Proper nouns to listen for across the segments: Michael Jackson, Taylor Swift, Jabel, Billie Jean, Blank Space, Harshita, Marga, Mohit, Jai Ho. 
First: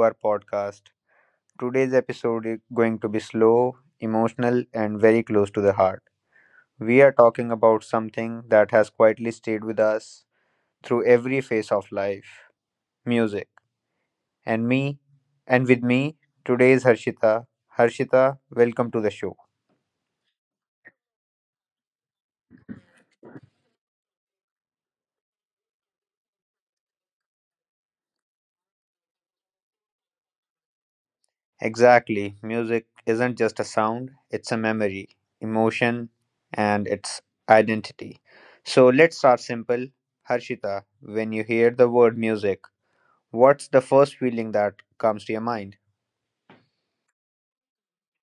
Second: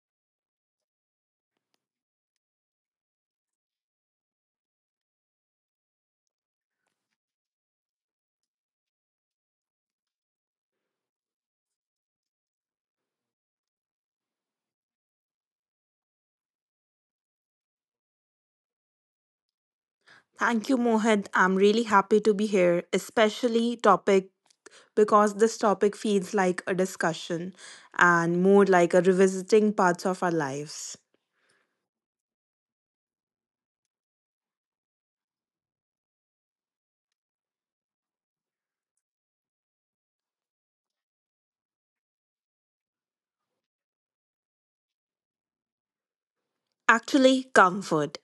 our podcast. Today's episode is going to be slow, emotional, and very close to the heart. We are talking about something that has quietly stayed with us through every phase of life music. And me, and with me today is Harshita. Harshita, welcome to the show. Thank you, Mohit. I'm really happy to be here, especially topic because this topic feels like a discussion and more like a revisiting parts of our lives. Exactly. Music isn't just a sound, it's a memory, emotion, and its identity. So let's start simple. Harshita, when you hear the word music, what's the first feeling that comes to your mind? Actually, comfort.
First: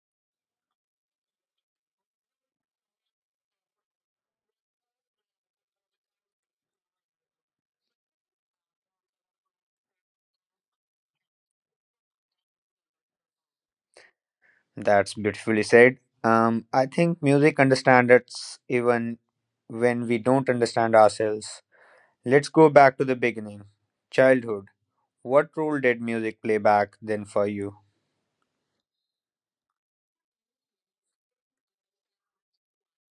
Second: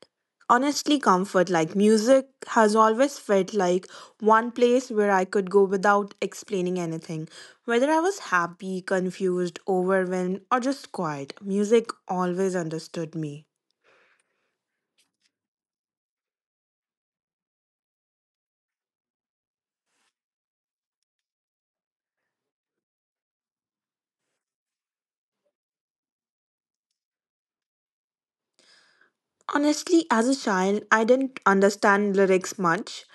Honestly, comfort like music has always felt like one place where I could go without explaining anything. Whether I was happy, confused, overwhelmed, or just quiet, music always understood me. That's beautifully said. I think music understands us even when we don't understand ourselves. Let's go back to the beginning. Childhood. What role did music play back then for you? Honestly, as a child, I didn't understand lyrics much.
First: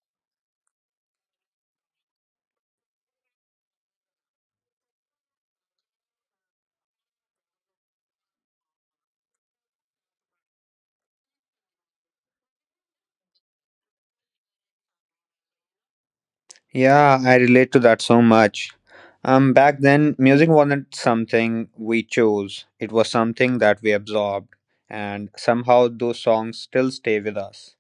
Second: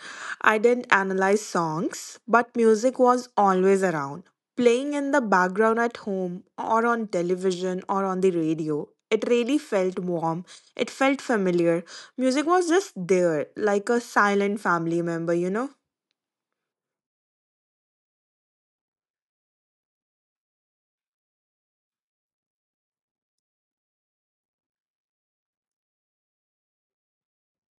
I didn't analyze songs, but music was always around, playing in the background at home or on television or on the radio. It really felt warm. It felt familiar. Music was just there, like a silent family member, you know? Yeah, I relate to that so much. Back then, music wasn't something we chose, it was something that we absorbed, and somehow those songs still stay with us.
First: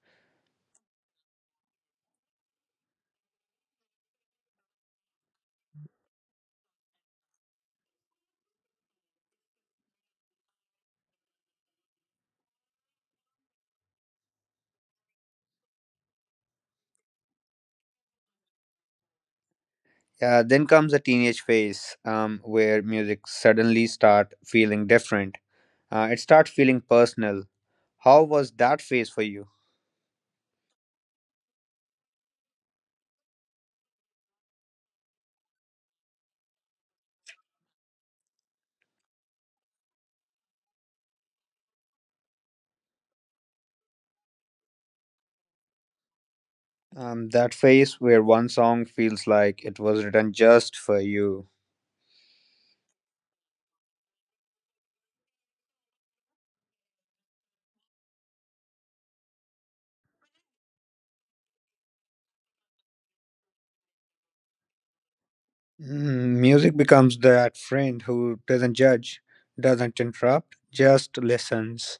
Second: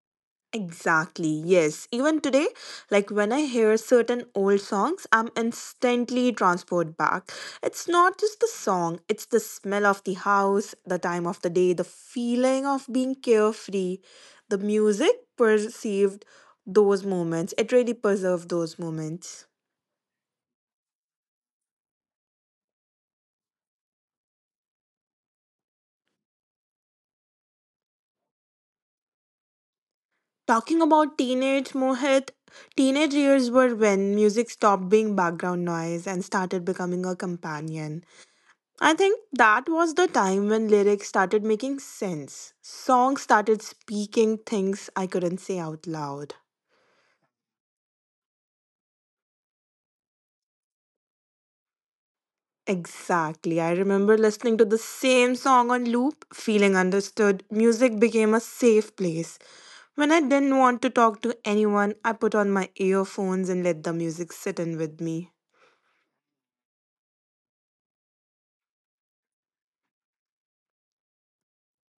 Exactly, yes. Even today, like when I hear certain old songs, I'm instantly transported back. It's not just the song, it's the smell of the house, the time of the day, the feeling of being carefree. The music perceived those moments. It really preserved those moments. Then comes the teenage phase where music suddenly start feeling different. It starts feeling personal. How was that phase for you? Talking about teenage Mohit, teenage years were when music stopped being background noise and started becoming a companion. I think that was the time when lyrics started making sense. Songs started speaking things I couldn't say out loud. That phase where one song feels like it was written just for you. Exactly. I remember listening to the same song on loop, feeling understood. Music became a safe place. When I didn't want to talk to anyone, I put on my earphones and let the music sit in with me. Mm, music becomes that friend who doesn't judge, doesn't interrupt, just listens.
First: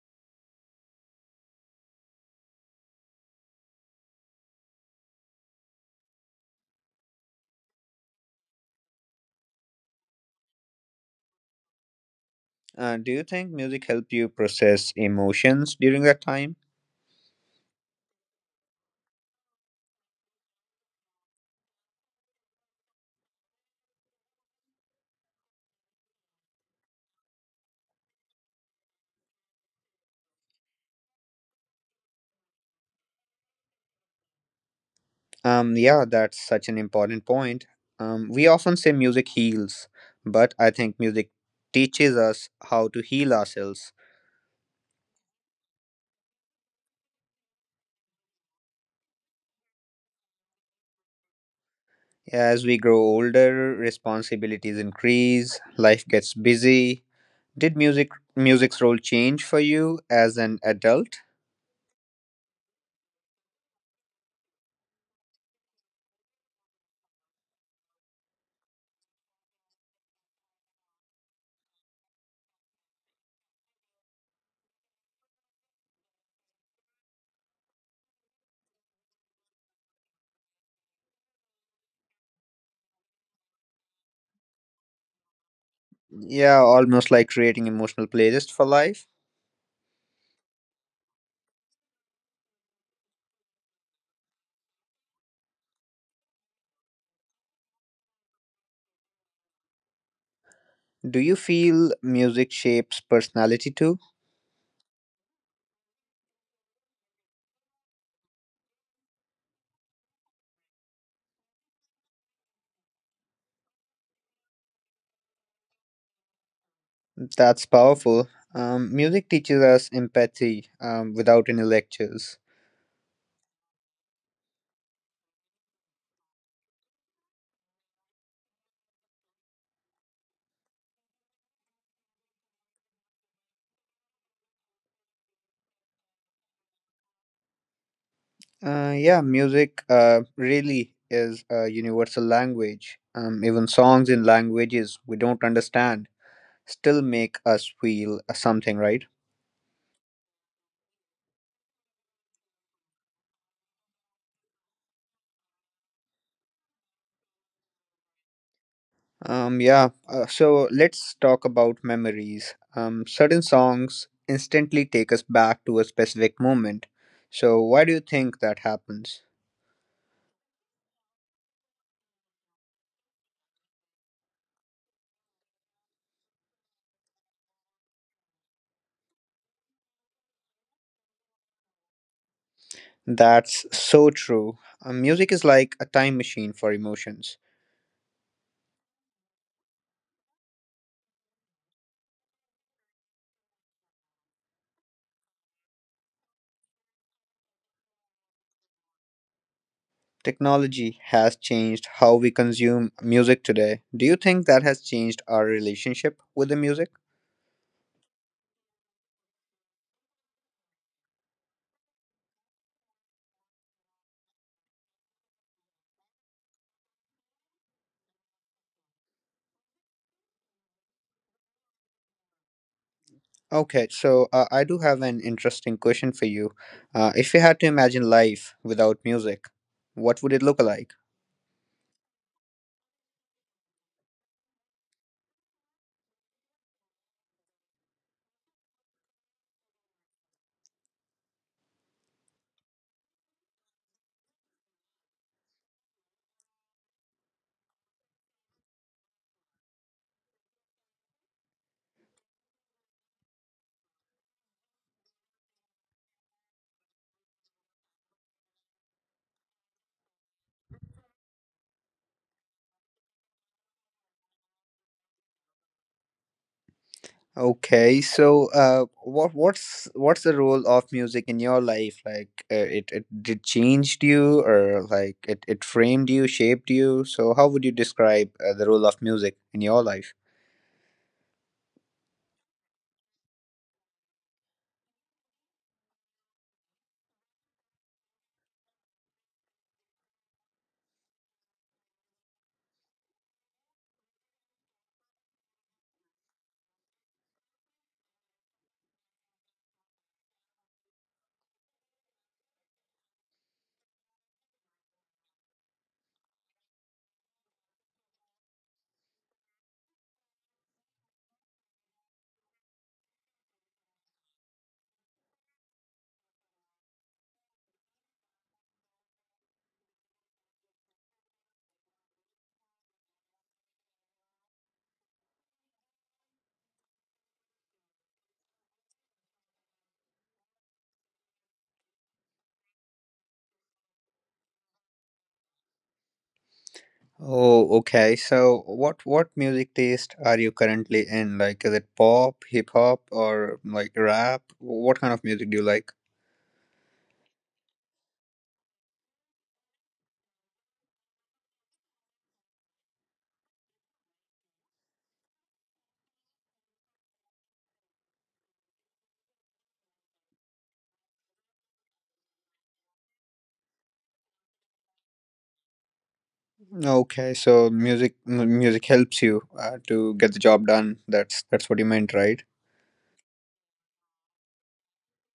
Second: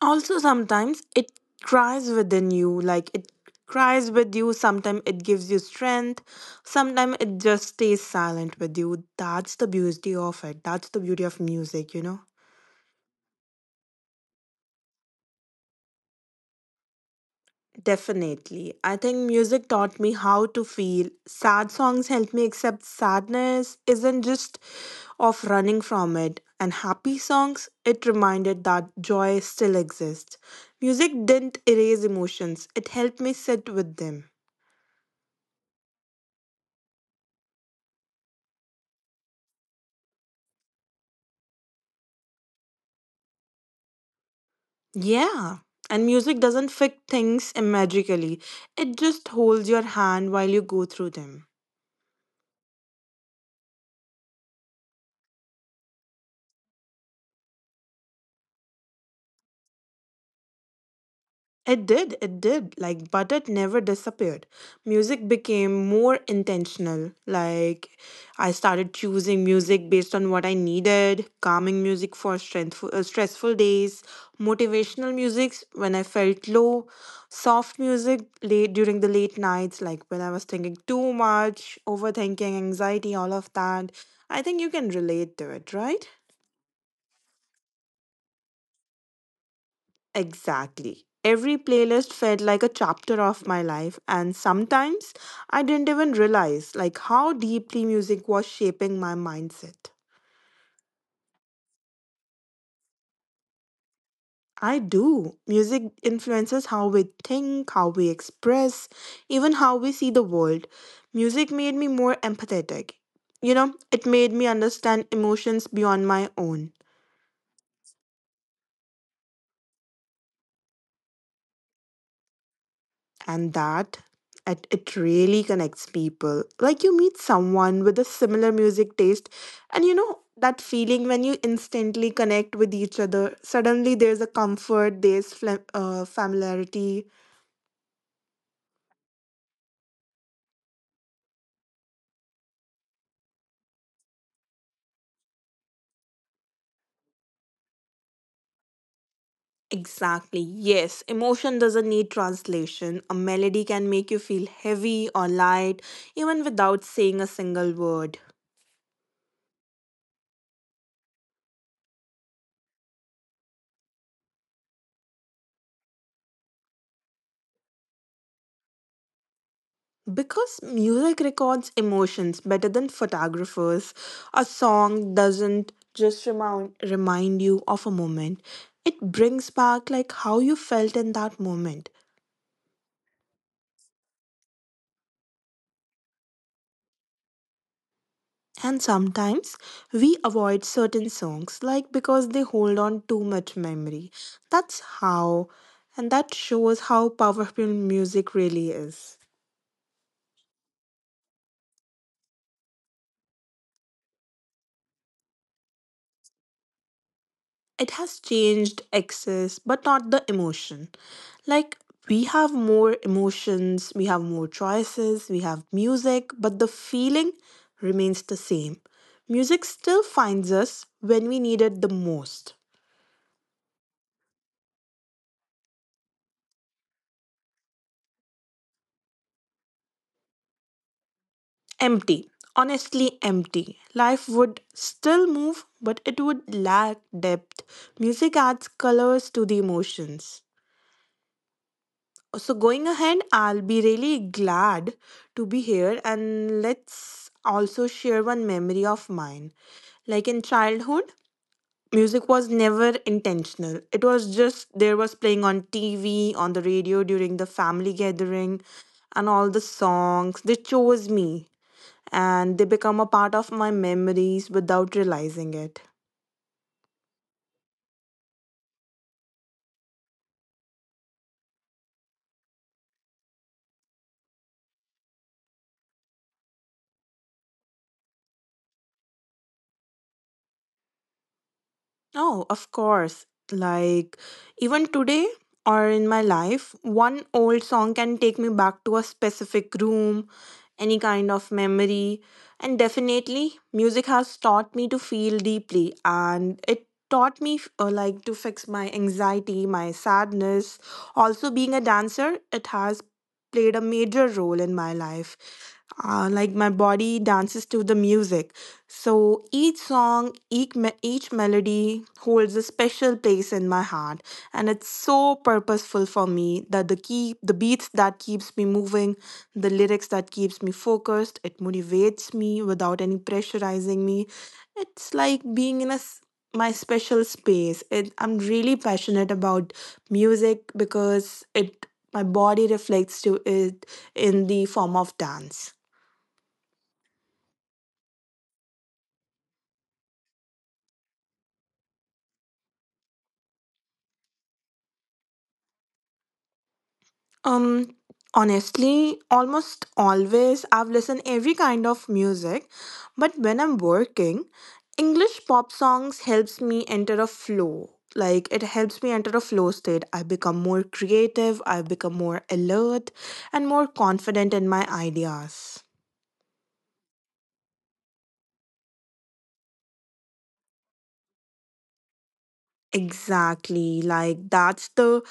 Also, sometimes it cries within you, like it cries with you. Sometimes it gives you strength, sometimes it just stays silent with you. That's the beauty of it, that's the beauty of music, you know? Do you think music helped you process emotions during that time? Definitely. I think music taught me how to feel. Sad songs helped me accept sadness isn't just of running from it. And happy songs, it reminded that joy still exists. Music didn't erase emotions, it helped me sit with them. Yeah, that's such an important point. We often say music heals, but I think music teaches us how to heal ourselves. Yeah. And music doesn't fix things magically. It just holds your hand while you go through them. As we grow older, responsibilities increase, life gets busy. Did music's role change for you as an adult? It did. Like, but it never disappeared. Music became more intentional. Like, I started choosing music based on what I needed, calming music for stressful days, motivational music when I felt low, soft music late during the late nights, like when I was thinking too much, overthinking, anxiety, all of that. I think you can relate to it, right? Yeah, almost like creating emotional playlist for life. Exactly. Every playlist felt like a chapter of my life, and sometimes I didn't even realize like how deeply music was shaping my mindset. Do you feel music shapes personality too? I do. Music influences how we think, how we express, even how we see the world. Music made me more empathetic. You know, it made me understand emotions beyond my own. That's powerful. Music teaches us empathy without any lectures. And that, it really connects people. Like, you meet someone with a similar music taste and you know that feeling when you instantly connect with each other, suddenly there's a comfort, there's familiarity. Yeah, music really is a universal language. Even songs in languages we don't understand still make us feel something, right? Exactly, yes. Emotion doesn't need translation. A melody can make you feel heavy or light, even without saying a single word. Yeah, so let's talk about memories. Certain songs instantly take us back to a specific moment. So, why do you think that happens? Because music records emotions better than photographers, a song doesn't just remind you of a moment. It brings back like how you felt in that moment. That's so true. Music is like a time machine for emotions. And sometimes we avoid certain songs like because they hold on too much memory. That's how and that shows how powerful music really is. Technology has changed how we consume music today. Do you think that has changed our relationship with the music? It has changed excess but not the emotion. Like, we have more emotions, we have more choices, we have music, but the feeling remains the same. Music still finds us when we need it the most. Okay, so I do have an interesting question for you. If you had to imagine life without music, what would it look like? Empty, honestly empty. Life would still move, but it would lack depth. Music adds colors to the emotions. So, going ahead, I'll be really glad to be here, and let's also share one memory of mine. Like in childhood, music was never intentional. It was just there was playing on TV, on the radio during the family gathering, and all the songs. They chose me, and they become a part of my memories without realizing it. Okay, so what's the role of music in your life? Like, it did changed you, or like it framed you, shaped you. So, how would you describe the role of music in your life? Oh, of course. Like, even today or in my life, one old song can take me back to a specific room, any kind of memory. And definitely, music has taught me to feel deeply, and it taught me like to fix my anxiety, my sadness. Also, being a dancer, it has played a major role in my life. Like, my body dances to the music, so each song, each melody holds a special place in my heart, and it's so purposeful for me that the key, the beats that keeps me moving, the lyrics that keeps me focused. It motivates me without any pressurizing me. It's like being in a my special space. It, I'm really passionate about music because it, my body reflects to it in the form of dance. Oh, okay. So what music taste are you currently in? Like, is it pop, hip hop, or like rap? What kind of music do you like? Um, Honestly, almost always I've listened every kind of music, but when I'm working, English pop songs helps me enter a flow. Like, it helps me enter a flow state. I become more creative, I become more alert and more confident in my ideas. Okay, so music helps you to get the job done. That's what you meant, right? Exactly. Like that's the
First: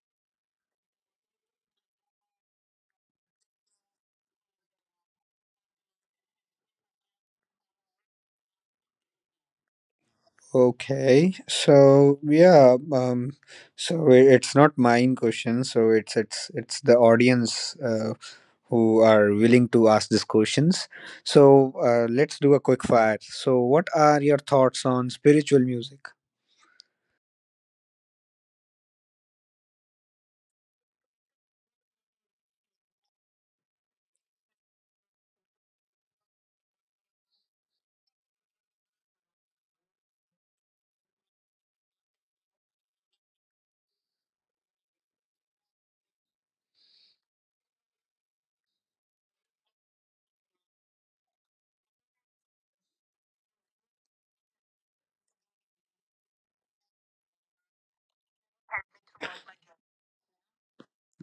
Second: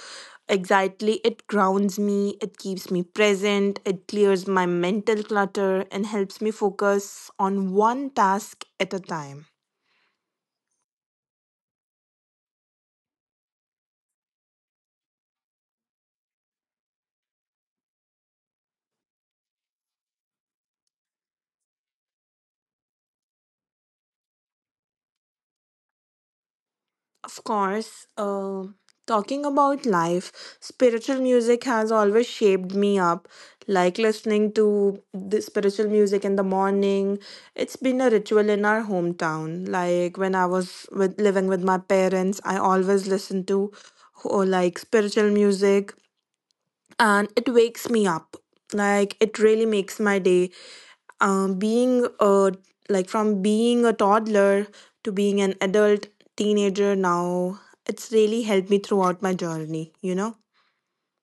exactly, it grounds me, it keeps me present, it clears my mental clutter and helps me focus on one task at a time. Okay, so yeah, um, so it's not mine question. So it's the audience. Who are willing to ask these questions. So let's do a quick fire. So, what are your thoughts on spiritual music? Of course, talking about life, spiritual music has always shaped me up. Like listening to the spiritual music in the morning, it's been a ritual in our hometown. Like when I was with, living with my parents, I always listened to, oh, like spiritual music, and it wakes me up. Like, it really makes my day. Being a, like from being a toddler to being an adult, teenager now, it's really helped me throughout my journey, you know.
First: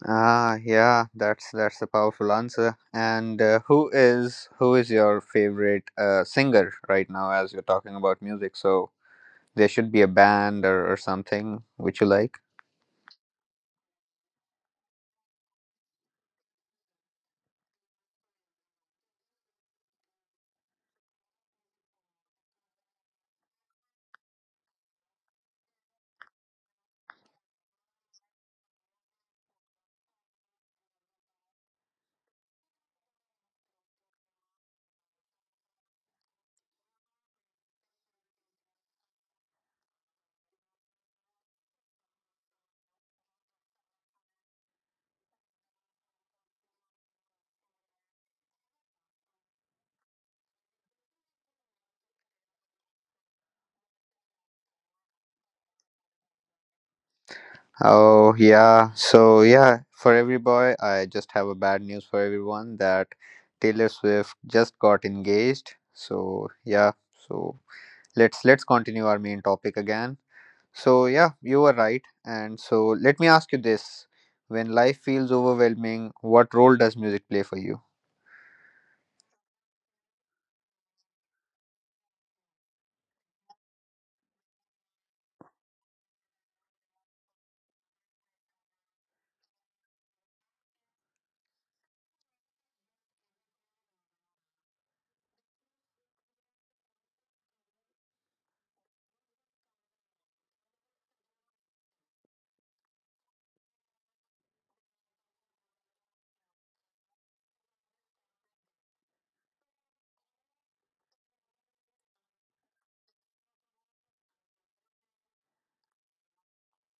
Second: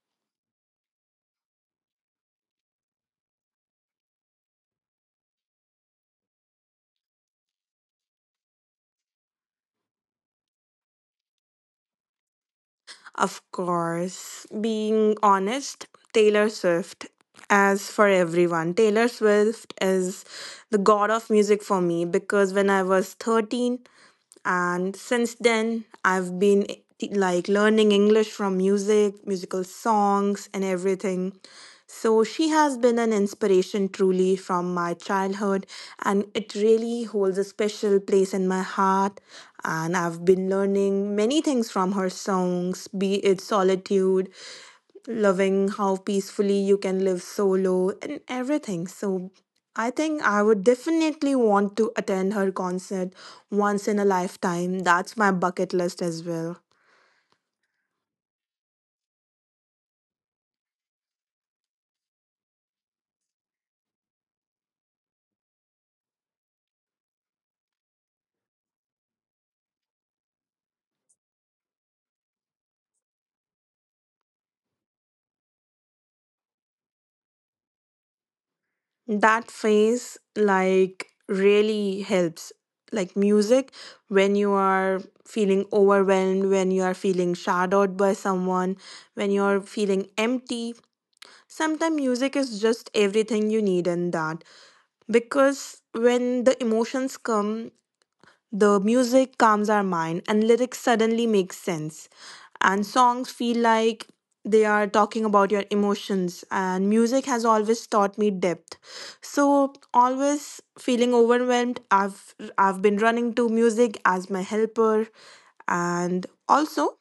Ah, yeah, that's a powerful answer. And who is your favorite singer right now? As you're talking about music, so there should be a band or something which you like. Of course, being honest, Taylor Swift. As for everyone, Taylor Swift is the god of music for me. Because when I was 13, and since then I've been, like, learning English from music, musical songs and everything. So she has been an inspiration truly from my childhood, and it really holds a special place in my heart, and I've been learning many things from her songs, be it solitude, loving how peacefully you can live solo and everything. So I think I would definitely want to attend her concert once in a lifetime. That's my bucket list as well. Oh yeah, so yeah, for every boy, I just have a bad news for everyone that Taylor Swift just got engaged. So yeah, so let's continue our main topic again. So yeah, you were right. And so let me ask you this. When life feels overwhelming, what role does music play for you? That phase like really helps. Like music, when you are feeling overwhelmed, when you are feeling shadowed by someone, when you're feeling empty. Sometimes music is just everything you need in that, because when the emotions come, the music calms our mind and lyrics suddenly make sense. And songs feel like they are talking about your emotions, and music has always taught me depth. So always feeling overwhelmed, I've been running to music as my helper. And also,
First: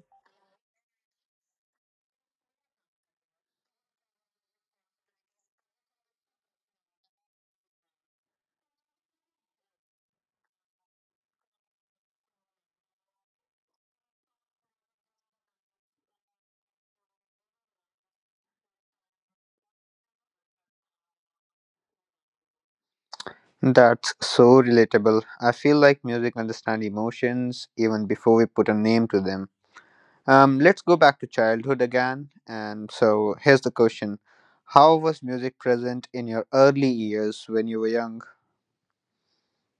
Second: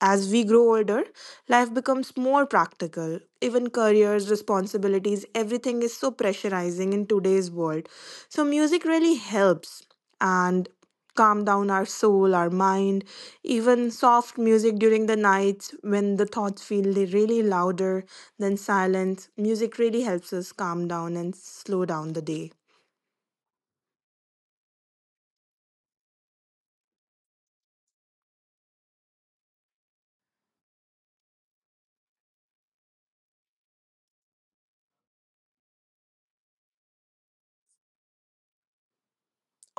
as we grow older, life becomes more practical. Even careers, responsibilities, everything is so pressurizing in today's world. So, music really helps and calm down our soul, our mind. Even soft music during the night when the thoughts feel really louder than silence, music really helps us calm down and slow down the day. That's so relatable. I feel like music understands emotions even before we put a name to them. Let's go back to childhood again. And so here's the question. How was music present in your early years when you were young?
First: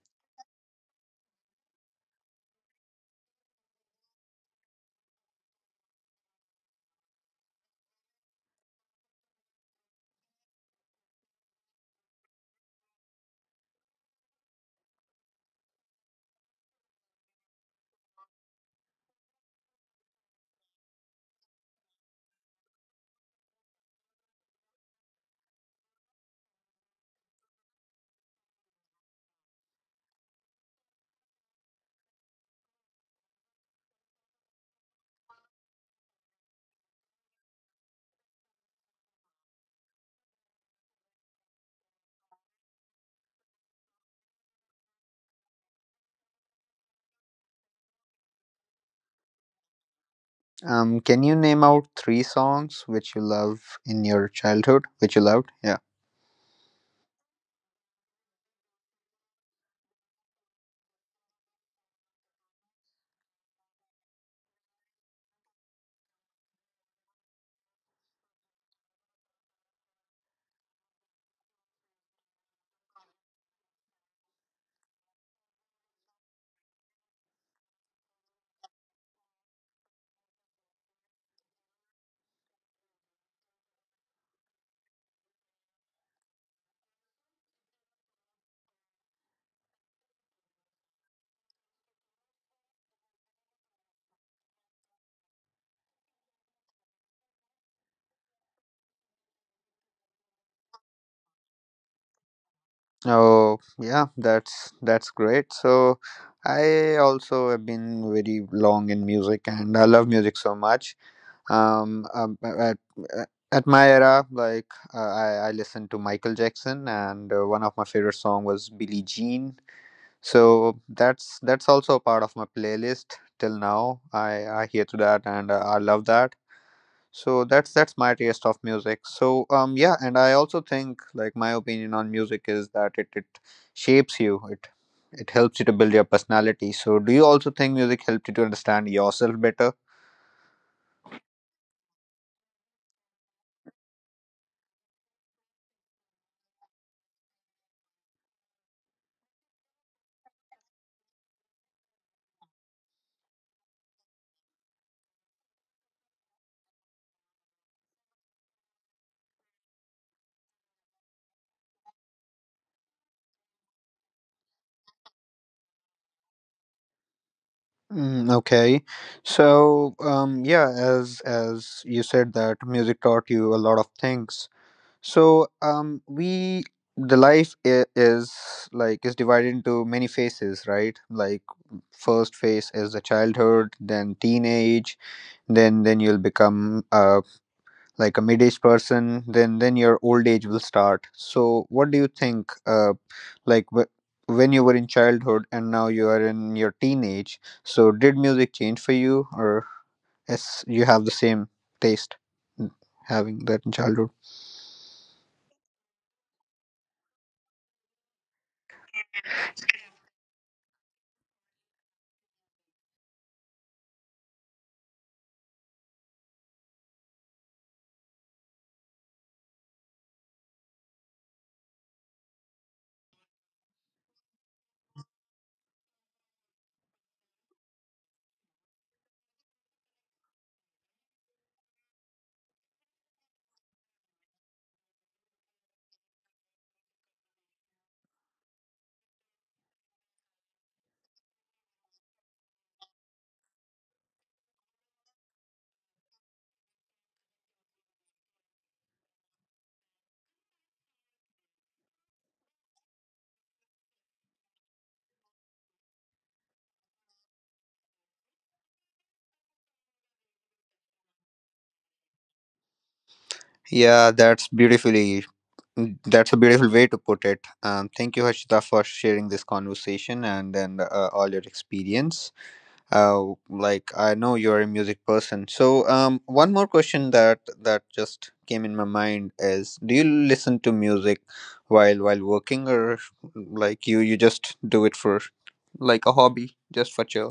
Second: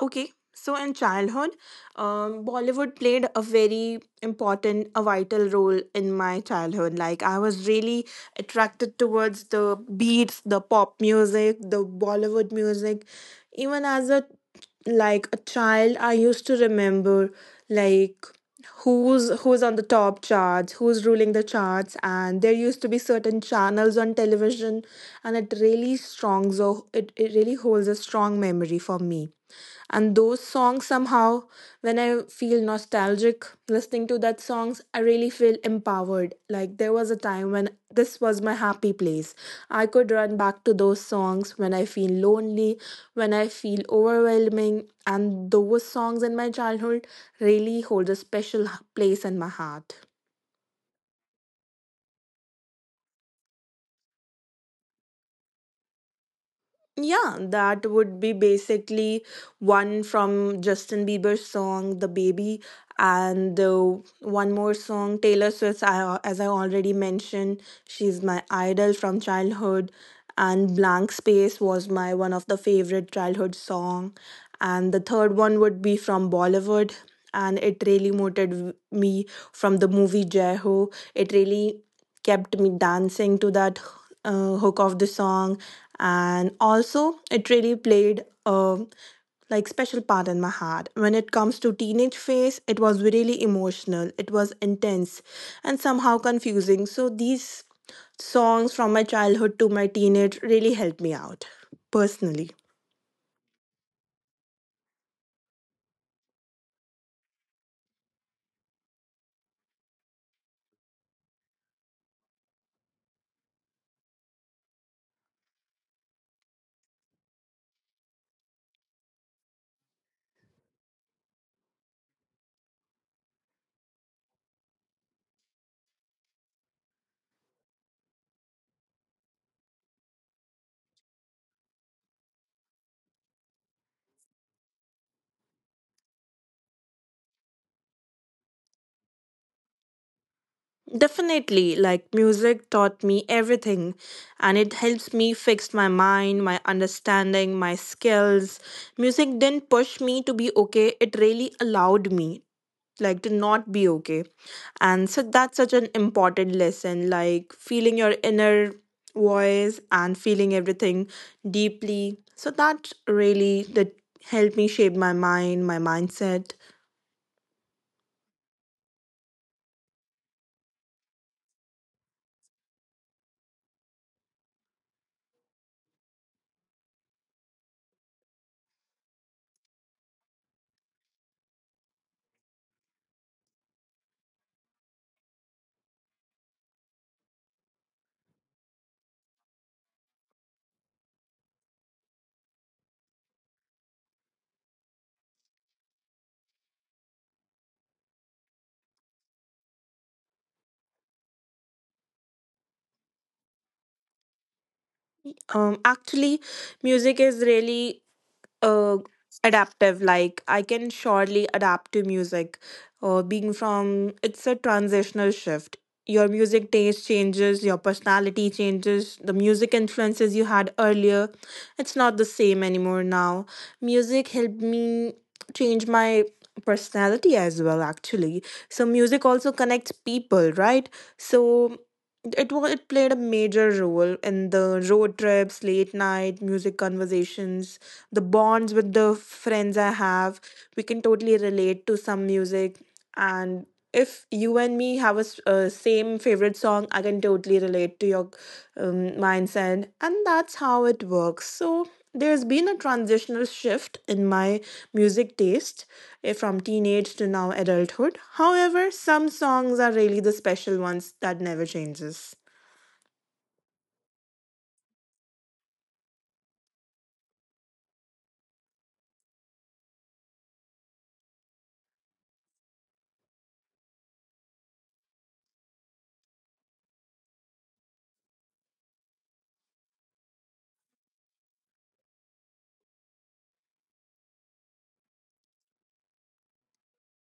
Okay, so in childhood, Bollywood played a very important, a vital role in my childhood. Like I was really attracted towards the beats, the pop music, the Bollywood music. Even as a like a child, I used to remember like who's on the top charts, who's ruling the charts, and there used to be certain channels on television, and it really strong. So it really holds a strong memory for me, and those songs somehow, when I feel nostalgic listening to that songs, I really feel empowered. Like there was a time when this was my happy place. I could run back to those songs when I feel lonely, when I feel overwhelming, and those songs in my childhood really hold a special place in my heart. Can you name out three songs which you love in your childhood, which you loved? Yeah. Yeah, that would be basically one from Justin Bieber's song The Baby, and the one more song Taylor Swift's, I as I already mentioned, she's my idol from childhood, and Blank Space was my one of the favorite childhood song. And the third one would be from Bollywood, and it really motivated me, from the movie Jai Ho. It really kept me dancing to that hook of the song. And also it really played a like special part in my heart. When it comes to teenage phase, it was really emotional, it was intense and somehow confusing. So these songs from my childhood to my teenage really helped me out personally. Oh, yeah, that's great. So I also have been very long in music and I love music so much. Um, um at, at my era, like I listened to Michael Jackson and one of my favorite song was Billie Jean. So that's also a part of my playlist till now. I hear to that and I love that. So that's my taste of music. And I also think like my opinion on music is that it shapes you. It helps you to build your personality. So do you also think music helped you to understand yourself better? Definitely, like music taught me everything, and it helps me fix my mind, my understanding, my skills. Music didn't push me to be okay, it really allowed me like to not be okay. And so that's such an important lesson, like feeling your inner voice and feeling everything deeply. So that really did help me shape my mind, my mindset. Mm, okay. So, yeah, as you said that music taught you a lot of things. So, we the life is like is divided into many phases, right? Like first phase is the childhood, then teenage, then you'll become like a mid-aged person, then your old age will start. So what do you think like wh- when you were in childhood and now you are in your teenage, so did music change for you, or as you have the same taste mm, having that in childhood? Actually, music is really uh, adaptive. Like, I can surely adapt to music, being from it's a transitional shift. Your music taste changes, your personality changes, the music influences you had earlier, it's not the same anymore now. Music helped me change my personality as well actually. So music also connects people, right? So it played a major role in the road trips, late night music conversations, the bonds with the friends I have. We can totally relate to some music. And if you and me have a same favorite song, I can totally relate to your mindset, and that's how it works. So there's been a transitional shift in my music taste, from teenage to now adulthood. However, some songs are really the special ones that never changes. yeah that's beautifully that's a beautiful way to put it. Thank you, Harshita, for sharing this conversation and then all your experience. Like I know you're a music person. So, one more question that just came in my mind is: do you listen to music while working, or like you just do it for like a hobby, just for chill?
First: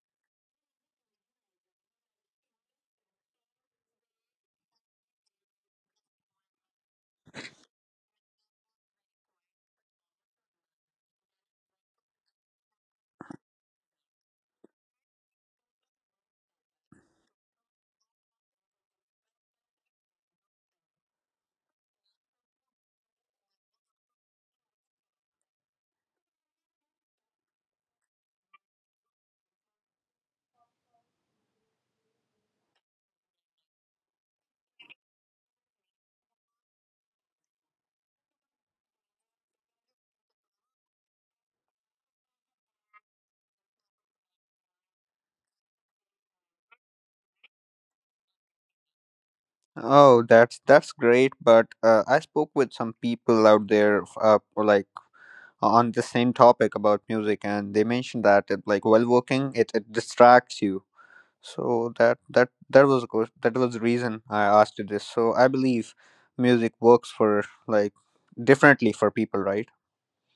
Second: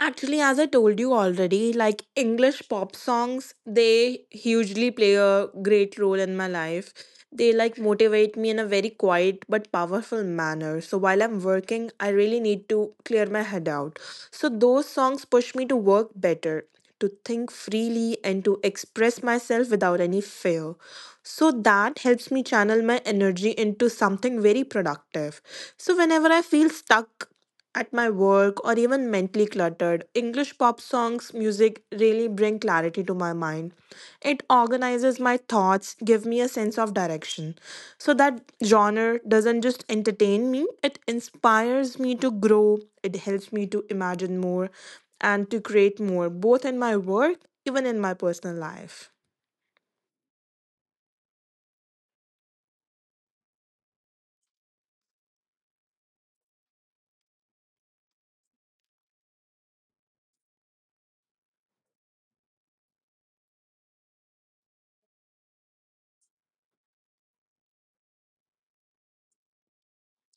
Actually, as I told you already, like English pop songs, they hugely play a great role in my life. They like motivate me in a very quiet but powerful manner. So while I'm working, I really need to clear my head out. So those songs push me to work better, to think freely, and to express myself without any fear. So that helps me channel my energy into something very productive. So whenever I feel stuck, at my work or even mentally cluttered, English pop songs music really bring clarity to my mind. It organizes my thoughts, give me a sense of direction. So that genre doesn't just entertain me, it inspires me to grow, it helps me to imagine more and to create more both in my work even in my personal life. Oh, that's great. But I spoke with some people out there, for, like on the same topic about music, and they mentioned that it, like while working, it distracts you. So that was a that was the reason I asked you this. So I believe music works for like differently for people, right?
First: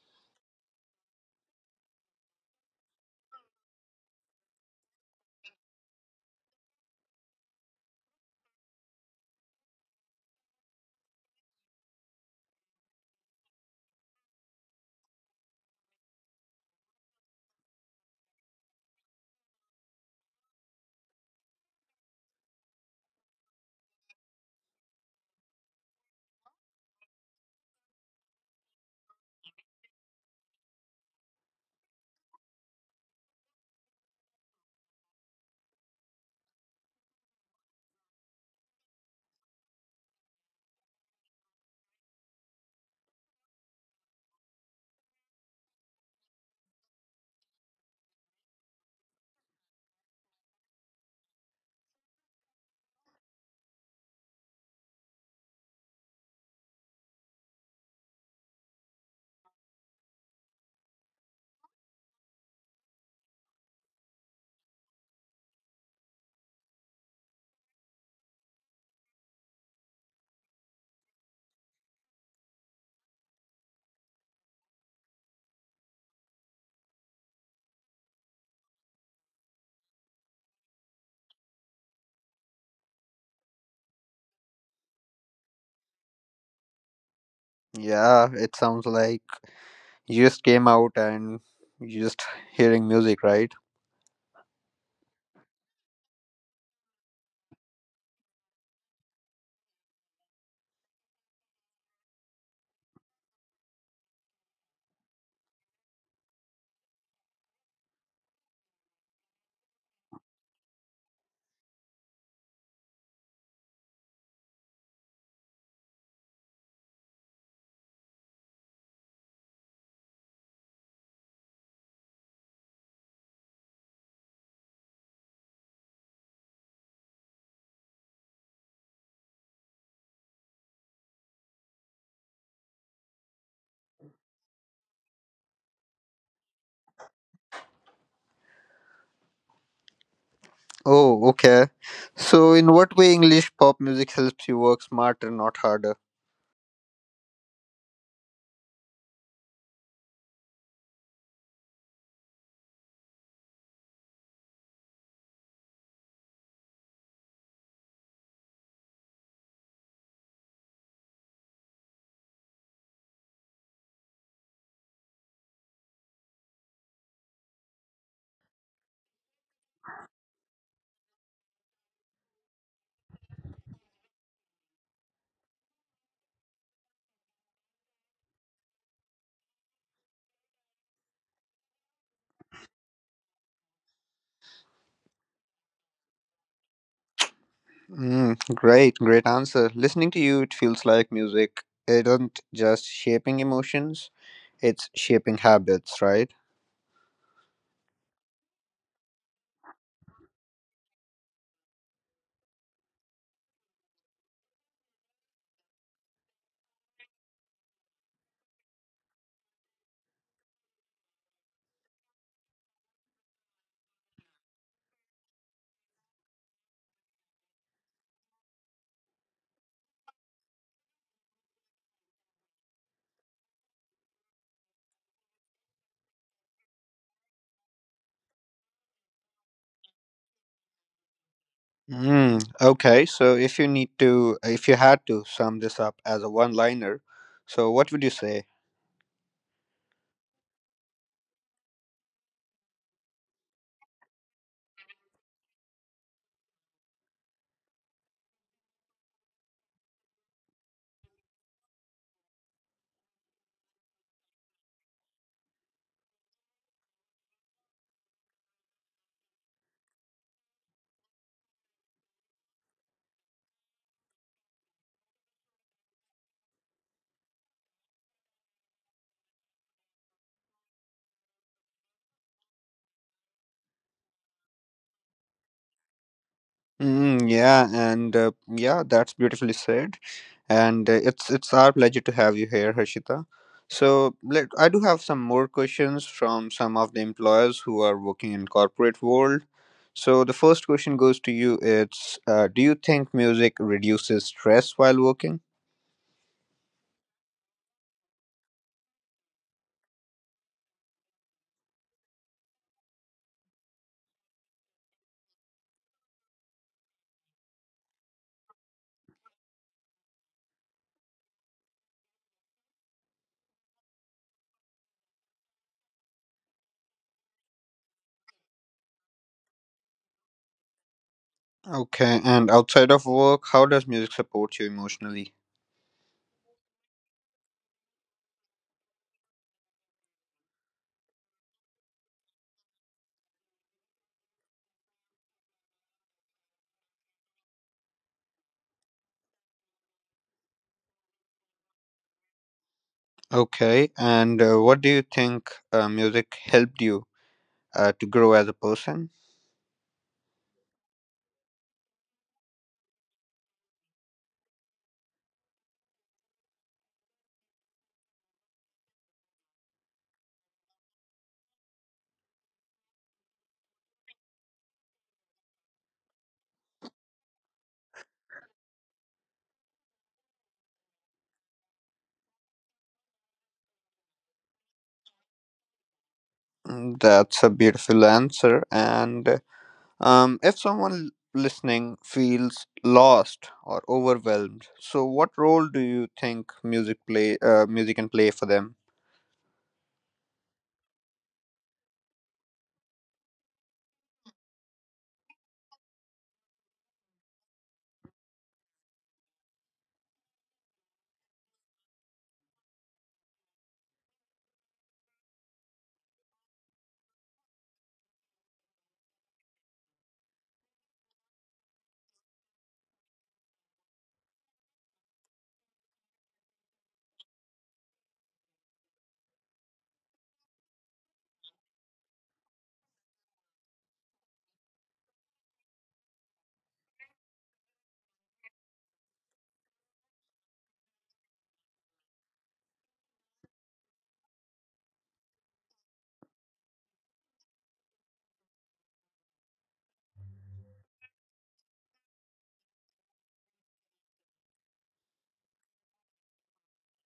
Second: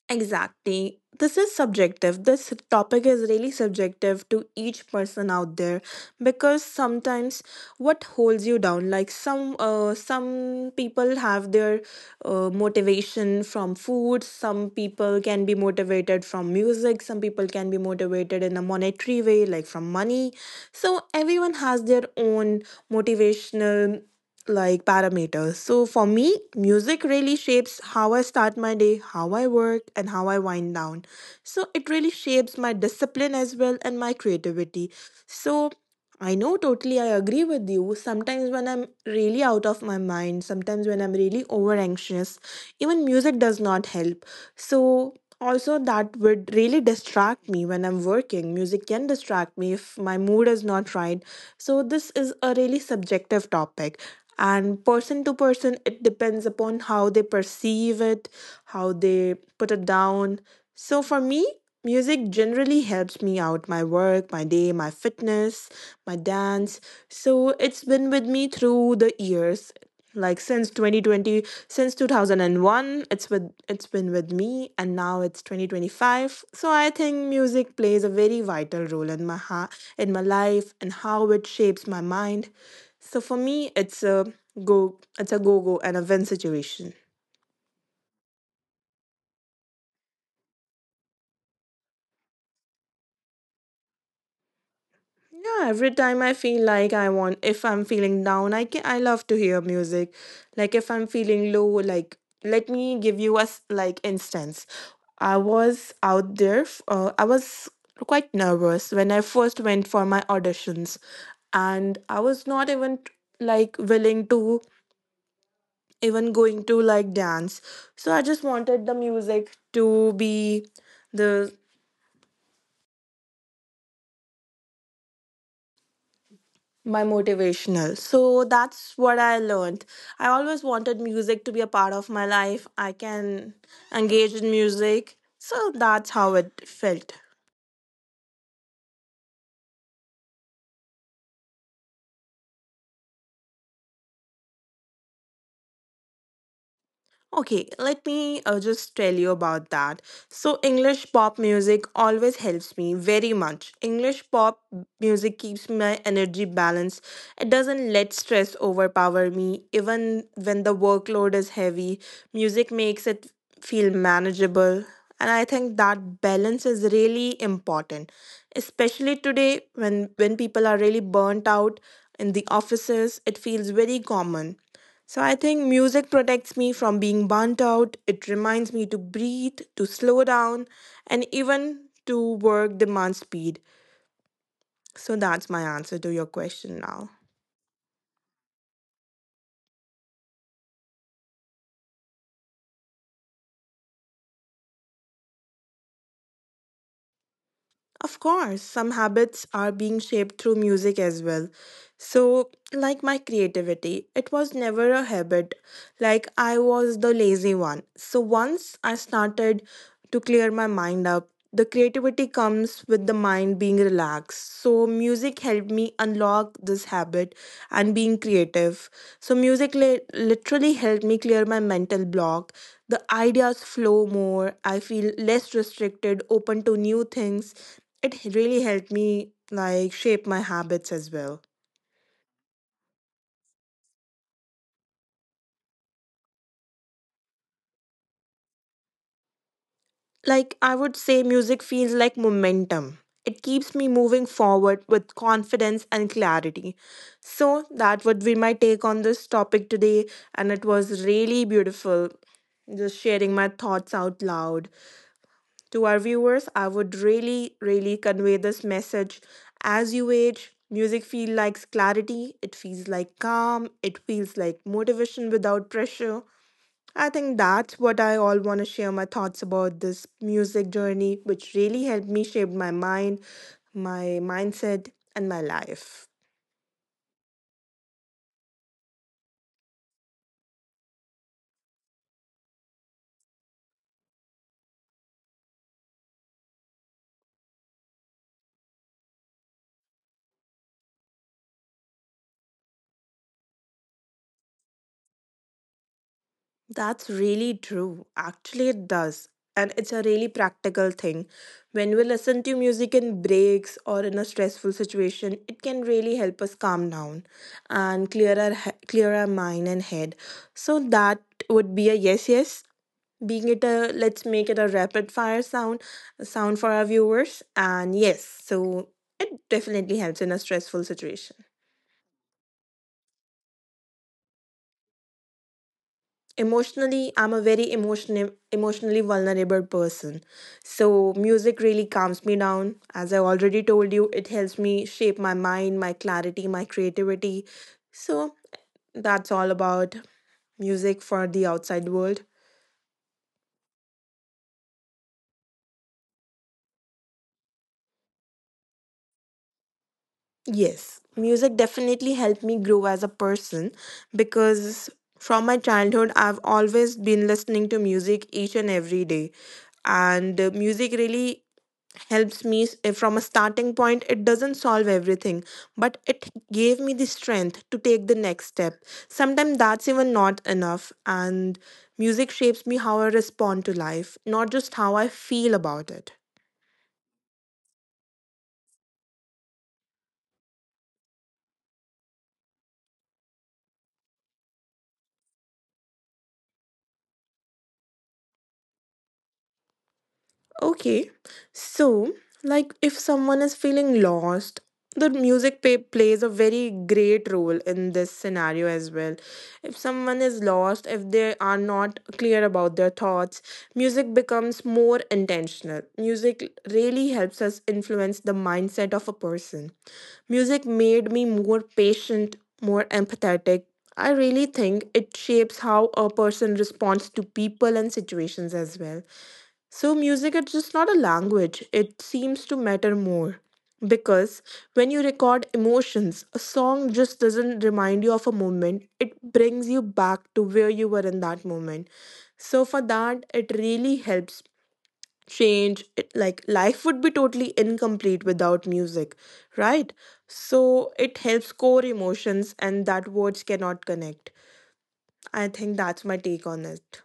Exactly. This is subjective. This topic is really subjective to each person out there because sometimes what holds you down, like some people have their motivation from food, some people can be motivated from music, some people can be motivated in a monetary way like from money. So everyone has their own motivational like parameters. So for me, music really shapes how I start my day, how I work, and how I wind down. So it really shapes my discipline as well and my creativity. So I know totally I agree with you. Sometimes when I'm really out of my mind, sometimes when I'm really over anxious, even music does not help. So also, that would really distract me when I'm working. Music can distract me if my mood is not right. So, this is a really subjective topic. And person to person, it depends upon how they perceive it, how they put it down. So, for me, music generally helps me out my work, my day, my fitness, my dance. So, it's been with me through the years, like since 2020, since 2001, it's been with me, and now it's 2025. So I think music plays a very vital role in my heart, in my life, and how it shapes my mind. So for me, it's a go and a win situation. Yeah, it sounds like you just came out and you just hearing music, right? Yeah, every time I feel like I want, if I'm feeling down, I love to hear music. Like if I'm feeling low, like let me give you a like instance. I was out there. I was quite nervous when I first went for my auditions, and I was not even like willing to even going to like dance. So I just wanted the music to be the my motivational. So that's what I learned. I always wanted music to be a part of my life. I can engage in music. So that's how it felt. Oh, okay. So, in what way English pop music helps you work smarter, not harder? Okay, let me just tell you about that. So, English pop music always helps me very much. English pop music keeps my energy balanced. It doesn't let stress overpower me. Even when the workload is heavy, music makes it feel manageable. And I think that balance is really important, especially today when people are really burnt out in the offices. It feels very common. So I think music protects me from being burnt out. It reminds me to breathe, to slow down, and even to work demand speed. So that's my answer to your question now. Mm, great answer. Listening to you, it feels like music isn't just shaping emotions, it's shaping habits, right? Of course, some habits are being shaped through music as well. So, like my creativity, it was never a habit. Like, I was the lazy one. So, once I started to clear my mind up, the creativity comes with the mind being relaxed. So, music helped me unlock this habit and being creative. So, music literally helped me clear my mental block. The ideas flow more. I feel less restricted, open to new things. It really helped me like shape my habits as well. Mm, okay, so if you need to, if you had to sum this up as a one liner, so what would you say? Like I would say music feels like momentum. It keeps me moving forward with confidence and clarity. So that would be my take on this topic today, and it was really beautiful just sharing my thoughts out loud. To our viewers, I would really convey this message: as you age, music feels like clarity, it feels like calm, it feels like motivation without pressure. I think that's what I all want to share my thoughts about this music journey, which really helped me shape my mind, my mindset, and my life. Mm, yeah, and that's beautifully said. And it's our pleasure to have you here, Harshita. So let, I do have some more questions from some of the employers who are working in corporate world. So the first question goes to you. It's do you think music reduces stress while working? That's really true. Actually, it does. And it's a really practical thing. When we listen to music in breaks or in a stressful situation, it can really help us calm down and clear clear our mind and head. So, that would be a yes, yes. Being it a, let's make it a rapid fire sound for our viewers, and yes. So it definitely helps in a stressful situation. Okay, and outside of work, how does music support you emotionally? Emotionally, I'm a very emotionally vulnerable person. So music really calms me down. As I already told you, it helps me shape my mind, my clarity, my creativity. So that's all about music for the outside world. Okay, and what do you think music helped you to grow as a person? Yes, music definitely helped me grow as a person because from my childhood, I've always been listening to music each and every day. And music really helps me from a starting point. It doesn't solve everything, but it gave me the strength to take the next step. Sometimes that's even not enough. And music shapes me how I respond to life, not just how I feel about it. Mm, that's a beautiful answer. And if someone listening feels lost or overwhelmed, so what role do you think music can play for them? Okay, so like if someone is feeling lost, the music plays a very great role in this scenario as well. If someone is lost, if they are not clear about their thoughts, music becomes more intentional. Music really helps us influence the mindset of a person. Music made me more patient, more empathetic. I really think it shapes how a person responds to people and situations as well. So, music is just not a language, it seems to matter more. Because when you record emotions, a song just doesn't remind you of a moment, it brings you back to where you were in that moment. So, for that, it really helps change. It, like, life would be totally incomplete without music, right? So, it helps core emotions, and that words cannot connect. I think that's my take on it.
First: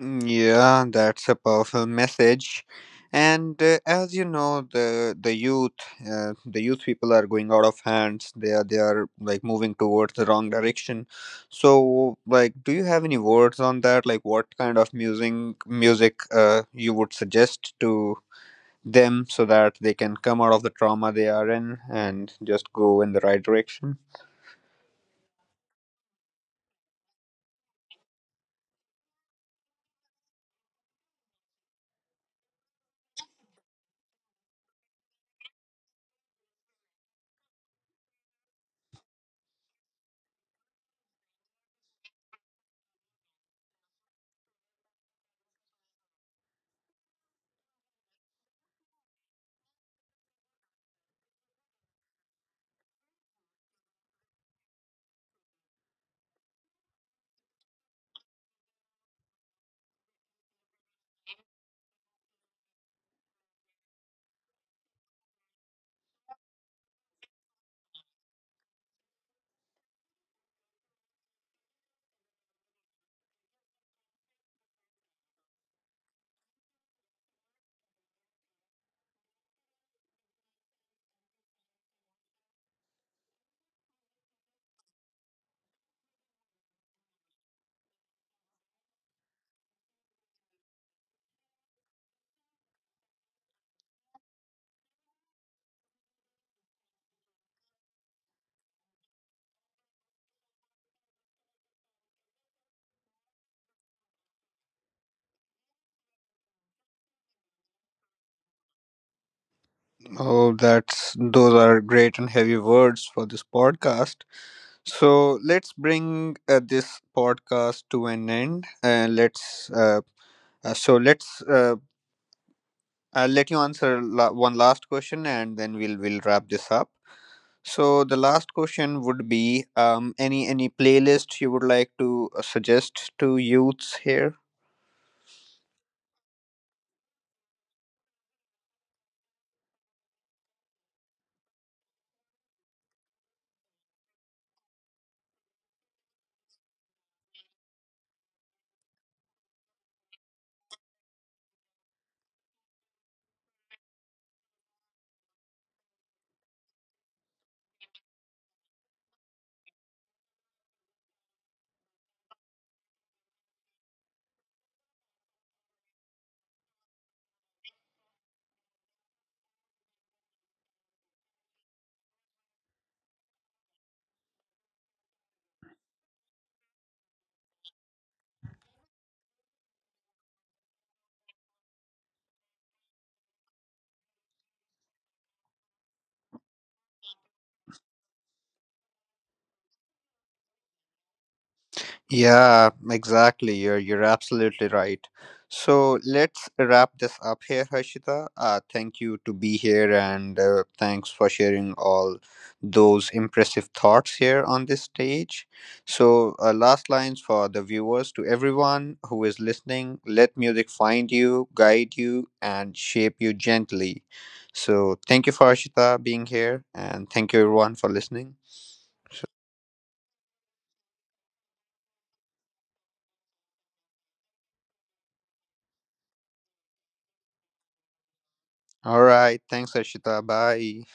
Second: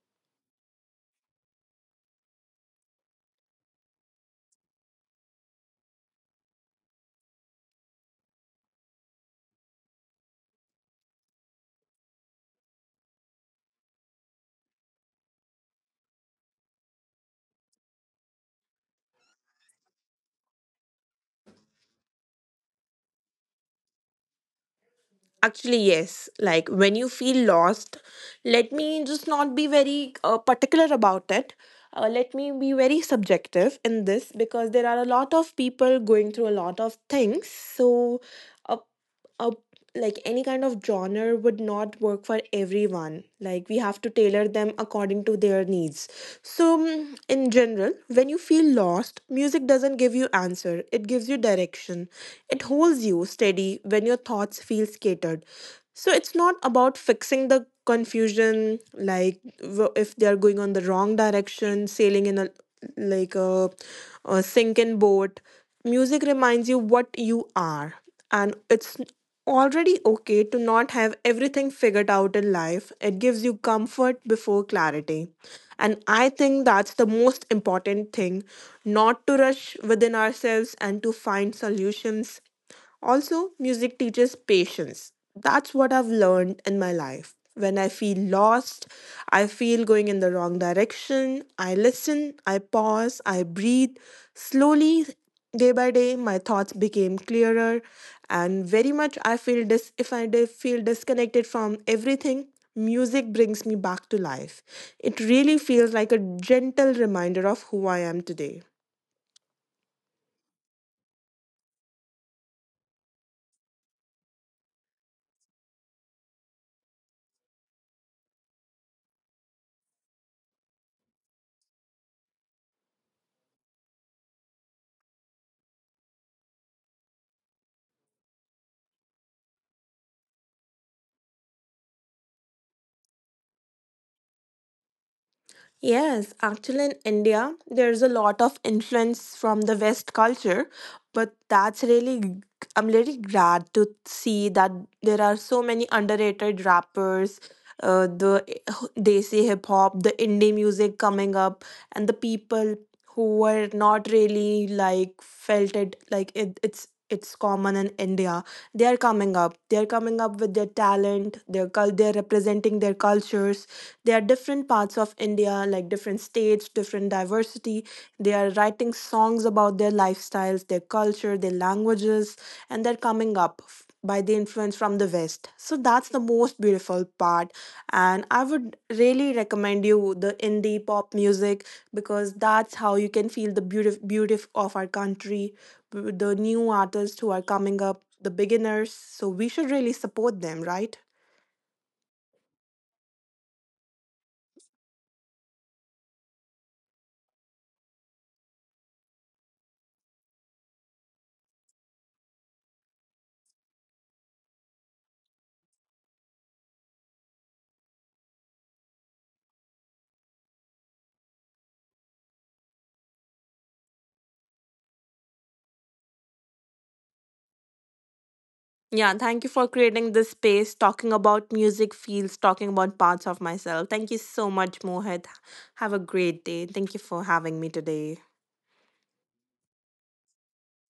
Mm, yeah, that's a powerful message. And as you know, the youth, the youth people are going out of hands. They are like moving towards the wrong direction. So, like, do you have any words on that? Like, what kind of music you would suggest to them so that they can come out of the trauma they are in and just go in the right direction? Actually, yes. Like when you feel lost, let me just not be very particular about it. Let me be very subjective in this because there are a lot of people going through a lot of things. So, uh, a like any kind of genre would not work for everyone. Like we have to tailor them according to their needs. So in general, when you feel lost, music doesn't give you answer, it gives you direction. It holds you steady when your thoughts feel scattered. So it's not about fixing the confusion. Like if they are going on the wrong direction, sailing in a like a, a sinking boat, music reminds you what you are, and it's already okay to not have everything figured out in life. It gives you comfort before clarity. And I think that's the most important thing, not to rush within ourselves and to find solutions. Also, music teaches patience. That's what I've learned in my life. When I feel lost, I feel going in the wrong direction, I listen, I pause, I breathe. Slowly, day by day, my thoughts became clearer, and very much I feel if feel disconnected from everything, music brings me back to life. It really feels like a gentle reminder of who I am today. Oh, that's those are great and heavy words for this podcast. So let's bring this podcast to an end. Let's so let's I'll let you answer one last question, and then we'll wrap this up. So the last question would be any playlist you would like to suggest to youths here. Yes, actually, in India, there's a lot of influence from the West culture, but I'm really glad to see that there are so many underrated rappers, desi hip hop, the indie music coming up, and the people who were not really like felt it, like it's common in India. They are coming up. They are coming up with their talent, their cul they're representing their cultures. There are different parts of India, like different states, different diversity. They are writing songs about their lifestyles, their culture, their languages, and they're coming up by the influence from the West. So that's the most beautiful part, and I would really recommend you the indie pop music, because that's how you can feel the beauty of our country, the new artists who are coming up, the beginners. So we should really support them, right? Yeah, exactly. You're absolutely right. So let's wrap this up here, Harshita. Thank you to be here, and thanks for sharing all those impressive thoughts here on this stage. So last lines for the viewers to everyone who is listening: let music find you, guide you, and shape you gently. So thank you for Harshita being here, and thank you everyone for listening. Yeah, So, thank you for creating this space, talking about music fields, talking about parts of myself. Thank you so much, Mohit. Have a great day. Thank you for having me today. all right, thanks, Harshita. Bye.